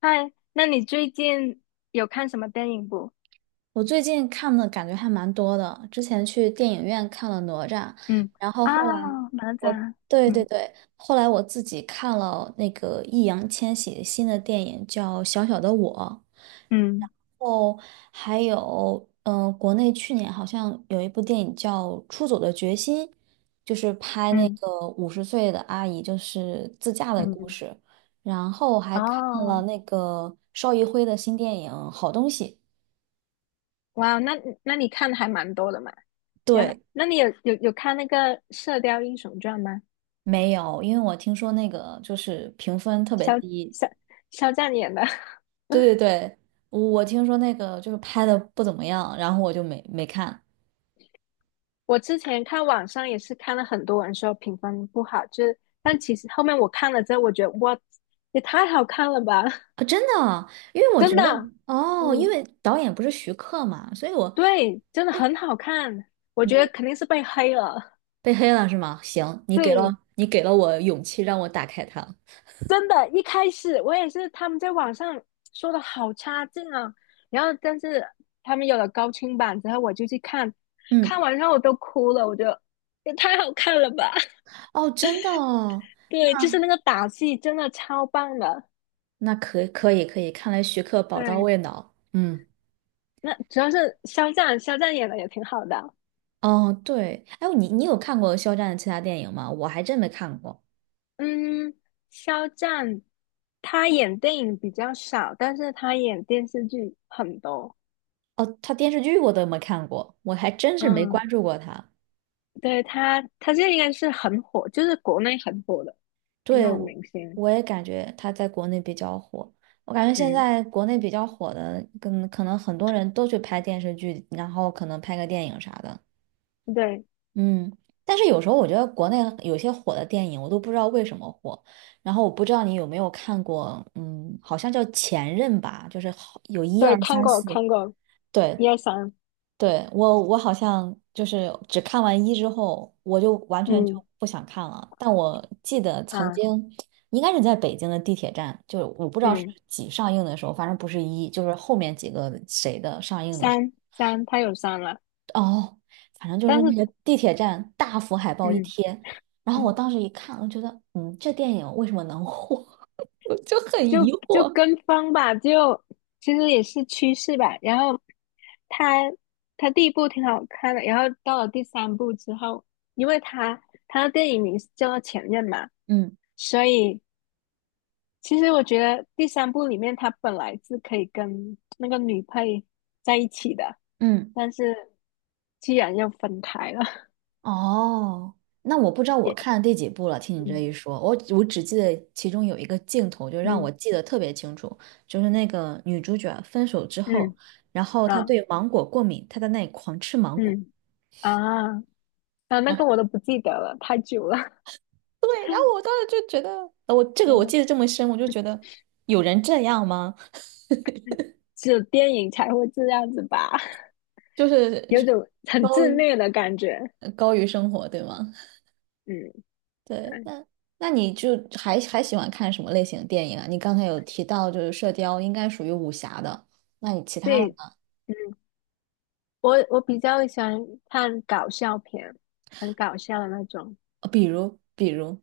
嗨，那你最近有看什么电影不？我最近看的感觉还蛮多的，之前去电影院看了《哪吒》，嗯，然后啊，后来，哪吒，对对嗯对，后来我自己看了那个易烊千玺新的电影叫《小小的我》。嗯哦，还有，国内去年好像有一部电影叫《出走的决心》，就是拍那嗯个五十岁的阿姨就是自驾的故嗯，事，然后还看了哦，那个邵艺辉的新电影《好东西》。哇，那你看的还蛮多的嘛。然后，对，那你有看那个《射雕英雄传》吗？没有，因为我听说那个就是评分特别肖低。肖肖战演的。对对对，我听说那个就是拍的不怎么样，然后我就没看。我之前看网上也是看了很多人说评分不好，就是但其实后面我看了之后，我觉得哇，也太好看了吧，啊，真的啊，因为 我觉真的得啊，哦，因嗯。为导演不是徐克嘛，所以我对，真的很被好看，我觉得肯定是被黑了。被黑了是吗？行，你给对，了你给了我勇气，让我打开它。真的，一开始我也是他们在网上说的好差劲啊，然后但是他们有了高清版之后，我就去看，嗯，看完之后我都哭了，我觉得也太好看了吧！哦，真的哦，对，就是那个打戏真的超棒的。那可以可以可以，看来徐克宝刀对，未老。嗯，那主要是肖战，肖战演的也挺好的。哦，对，哎，你有看过肖战的其他电影吗？我还真没看过。嗯，肖战他演电影比较少，但是他演电视剧很多。哦，他电视剧我都没看过，我还真是没嗯。关注过他。对他现在应该是很火，就是国内很火的那对，种我明星。我也感觉他在国内比较火。我感觉现嗯，在国内比较火的，跟可能很多人都去拍电视剧，然后可能拍个电影啥的。对嗯，但是有时候我觉得国内有些火的电影，我都不知道为什么火。然后我不知道你有没有看过，嗯，好像叫《前任》吧，就是好有一对，二看三过四。看过，对，一二三，对，我好像就是只看完一之后，我就完全就嗯不想看了。但我记得曾啊经应该是在北京的地铁站，就是我不知道是嗯，几上映的时候，反正不是一，就是后面几个谁的上映的时三三，他有三了，候哦，反正就但是那是个地铁站大幅海报一嗯贴，然后我嗯，当时一看，我觉得，嗯，这电影为什么能火？我就很就疑就惑。跟风吧，就其实也是趋势吧。然后他他第一部挺好看的，然后到了第三部之后，因为他的电影名是叫做《前任》嘛，嗯所以其实我觉得第三部里面他本来是可以跟那个女配在一起的，嗯。但是既然要分开了，哦，那我不知道我也看了第几部了。听你这嗯一说，我只记得其中有一个镜头，就让嗯我记得特别清楚，就是那个女主角分手之后，嗯然后她啊对芒果过敏，她在那里狂吃芒果。嗯啊啊，那然后个我都不记得了，太久了。对，然后我当时就觉得，我这 个我嗯，记得这么深，我就觉得有人这样吗？只有电影才会这样子吧，就是 有种很高自于虐的感觉。高于生活，对吗？嗯，对，对那那你就还喜欢看什么类型的电影啊？你刚才有提到就是《射雕》应该属于武侠的，那你其他的对，呢？嗯，我比较喜欢看搞笑片，很搞笑的那种。呃，比如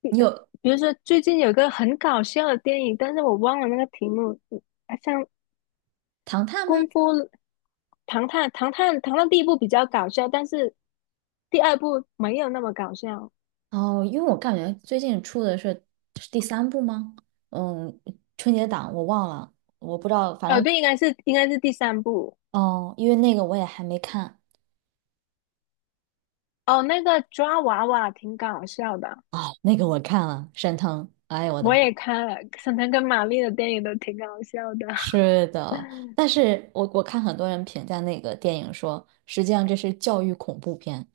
比你有比如说最近有个很搞笑的电影，但是我忘了那个题目，像《唐探》吗？《功夫》《唐探》第一部比较搞笑，但是第二部没有那么搞笑。哦，因为我感觉最近出的是是第三部吗？嗯，春节档我忘了，我不知道，反正对，应该是第三部。哦，因为那个我也还没看哦，那个抓娃娃挺搞笑的，啊，那个我看了，沈腾，哎呦我的我妈！也看了，沈腾跟马丽的电影都挺搞笑的。是的，但是我我看很多人评价那个电影说，实际上这是教育恐怖片。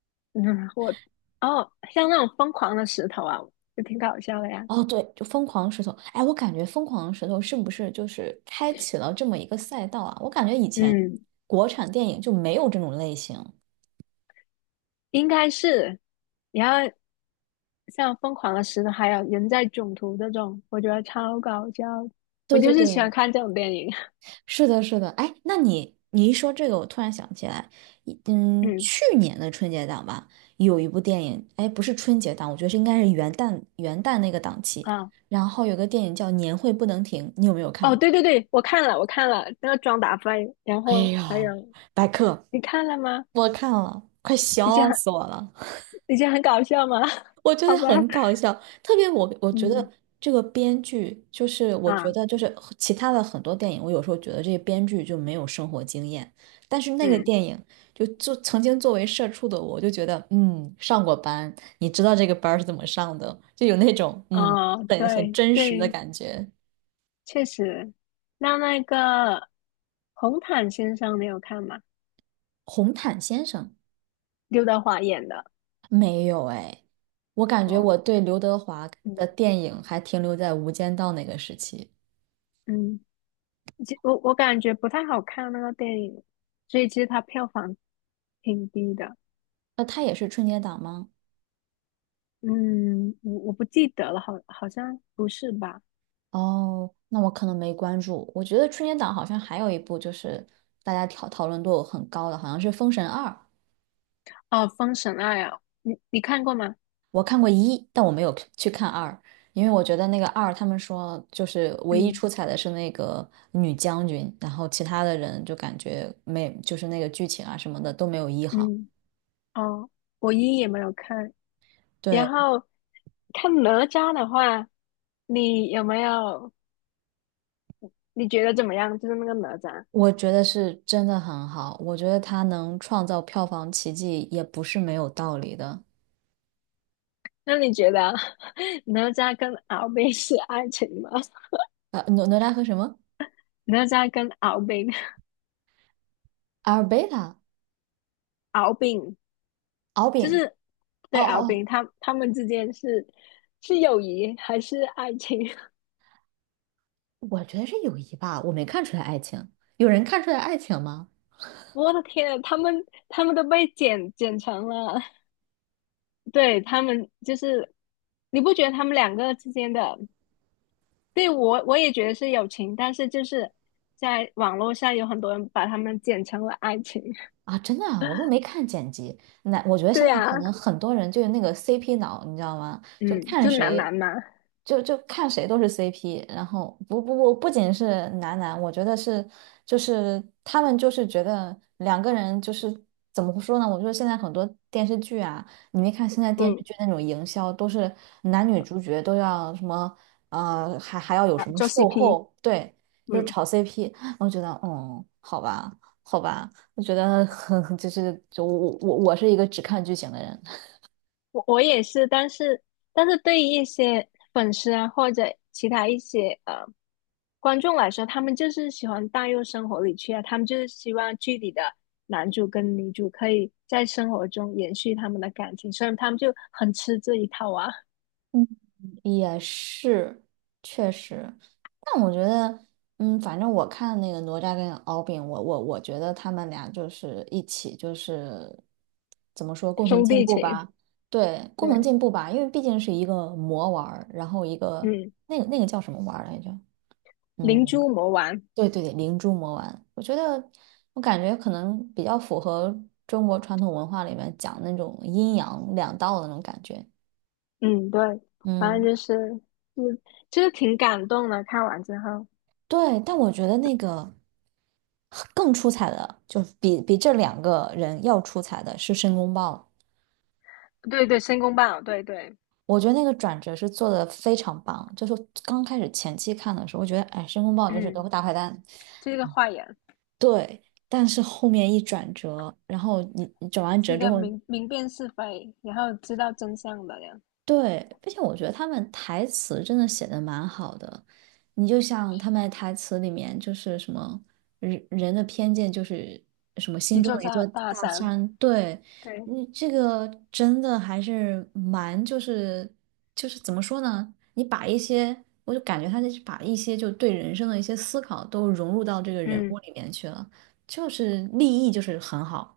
嗯，我哦，像那种疯狂的石头啊，就挺搞笑的呀。哦，对，就疯狂石头。哎，我感觉疯狂石头是不是就是开启了这么一个赛道啊？我感觉以前嗯，国产电影就没有这种类型。应该是。然后像《疯狂的石头》还有《人在囧途》这种，我觉得超搞笑。我对对就是喜欢对，看这种电影。是的，是的。哎，那你你一说这个，我突然想起来，嗯去年的春节档吧，有一部电影，哎，不是春节档，我觉得是应该是元旦那个档期。啊，然后有个电影叫《年会不能停》，你有没有看哦，过？对对对，我看了，我看了那个《装打飞》，然哎后呦，还有白客，你看了吗？我看了，快以前笑很死我了。以前很搞笑吗？我 觉得好吧，很搞笑，特别我觉得嗯这个编剧就是，我觉啊得就是和其他的很多电影，我有时候觉得这些编剧就没有生活经验，但是那个嗯电影就曾经作为社畜的我，就觉得嗯，上过班，你知道这个班儿是怎么上的，就有那种嗯哦，很对真实的对，感觉。确实。那个红毯先生，你有看吗？红毯先生刘德华演的。没有哎，我感觉哦，我对刘德华的嗯电影还停留在《无间道》那个时期，嗯。我感觉不太好看那个电影，所以其实它票房挺低的。那他也是春节档吗？嗯，我不记得了，好像不是吧？哦，那我可能没关注。我觉得春节档好像还有一部，就是大家讨论度很高的，好像是《封神二》。哦，《封神二》啊，你看过吗？我看过一，但我没有去看二，因为我觉得那个二，他们说就是唯一嗯出彩的是那个女将军，然后其他的人就感觉没，就是那个剧情啊什么的都没有一好。嗯，哦，我一也没有看。然对，后看哪吒的话，你有没有？你觉得怎么样？就是那个哪吒，我觉得是真的很好，我觉得他能创造票房奇迹也不是没有道理的。那你觉得 哪吒跟敖丙是爱情吗？呃，哪吒和什么？哪吒跟敖丙，阿尔贝塔、敖丙。敖就丙。是哦对敖哦哦丙他们之间是友谊还是爱情？我觉得是友谊吧，我没看出来爱情。有人看出来爱情吗？我的天啊，他们都被剪成了，对他们就是你不觉得他们两个之间的？对我也觉得是友情，但是就是在网络上有很多人把他们剪成了爱情。啊，真的啊，我都没看剪辑。那我觉得 现对在啊，可能很多人就是那个 CP 脑，你知道吗？就嗯，看就男谁，男嘛，就看谁都是 CP。然后不，不仅是男男，我觉得是就是他们就是觉得两个人就是怎么说呢？我觉得现在很多电视剧啊，你没看现在电视嗯剧那种营销都是男女主角都要什么呃，还要有啊，什么做 售 CP,后，对，就是嗯。炒 CP。我觉得，嗯，好吧，好吧。我觉得很 就是就我是一个只看剧情的人，我也是，但是对于一些粉丝啊或者其他一些观众来说，他们就是喜欢带入生活里去啊，他们就是希望剧里的男主跟女主可以在生活中延续他们的感情，所以他们就很吃这一套啊，嗯，也是确实，但我觉得嗯，反正我看那个哪吒跟敖丙，我觉得他们俩就是一起就是怎么说 共同兄进弟步情，吧，对，共同对，进步吧，因为毕竟是一个魔丸儿，然后一个嗯，那个叫什么丸儿来着？嗯。灵珠魔丸，对对对，灵珠魔丸，我觉得我感觉可能比较符合中国传统文化里面讲那种阴阳两道的那种感觉。嗯，对，反正嗯，就是，嗯，就是挺感动的，看完之后，对，但我觉得那个更出彩的，就比这两个人要出彩的是申公豹。对对，申公豹，对对，我觉得那个转折是做的非常棒，就是刚开始前期看的时候，我觉得哎，申公豹就是个嗯，大坏蛋，这个坏人。对，但是后面一转折，然后你你转完是折一之个后。明辨是非，然后知道真相的人，对，并且我觉得他们台词真的写的蛮好的。你就像他们台词里面就是什么人人的偏见就是什么心一中座的一大座大大山。山，对，对，你这个真的还是蛮就是就是怎么说呢？你把一些我就感觉他就是把一些就对人生的一些思考都融入到这个人嗯，物里面去了，就是立意就是很好。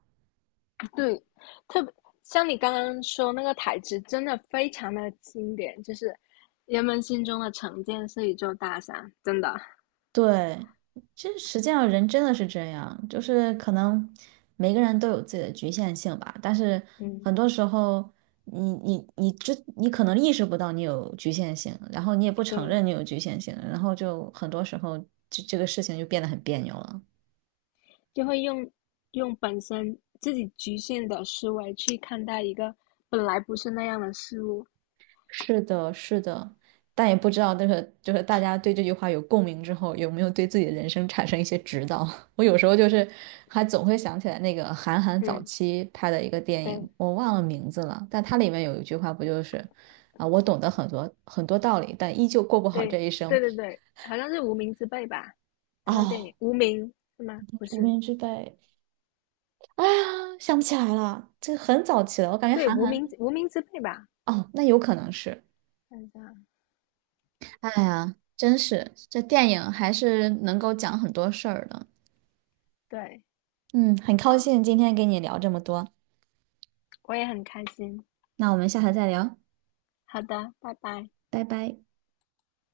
对，特别像你刚刚说那个台词，真的非常的经典，就是人们心中的成见是一座大山，真的，对，其实实际上人真的是这样，就是可能每个人都有自己的局限性吧，但是嗯，很多时候你可能意识不到你有局限性，然后你也不承对，认你有局限性，然后就很多时候这个事情就变得很别扭了。就会用本身自己局限的思维去看待一个本来不是那样的事物。是的，是的，但也不知道这个就是大家对这句话有共鸣之后，有没有对自己的人生产生一些指导？我有时候就是还总会想起来那个韩寒早嗯，期拍的一个电影，对，我忘了名字了，但它里面有一句话不就是啊，我懂得很多很多道理，但依旧过不好对，这一生。对对对，好像是《无名之辈》吧？他的电影哦，《无名》是吗？不无是，名之辈，啊想不起来了，这很早期了，我感觉对，韩无寒名无名之辈吧，哦，那有可能是。看一下，哎呀，真是这电影还是能够讲很多事儿的。对，嗯，很高超，兴今天跟你聊这么多，我也很开心。那我们下次再聊，好的，拜拜。拜拜。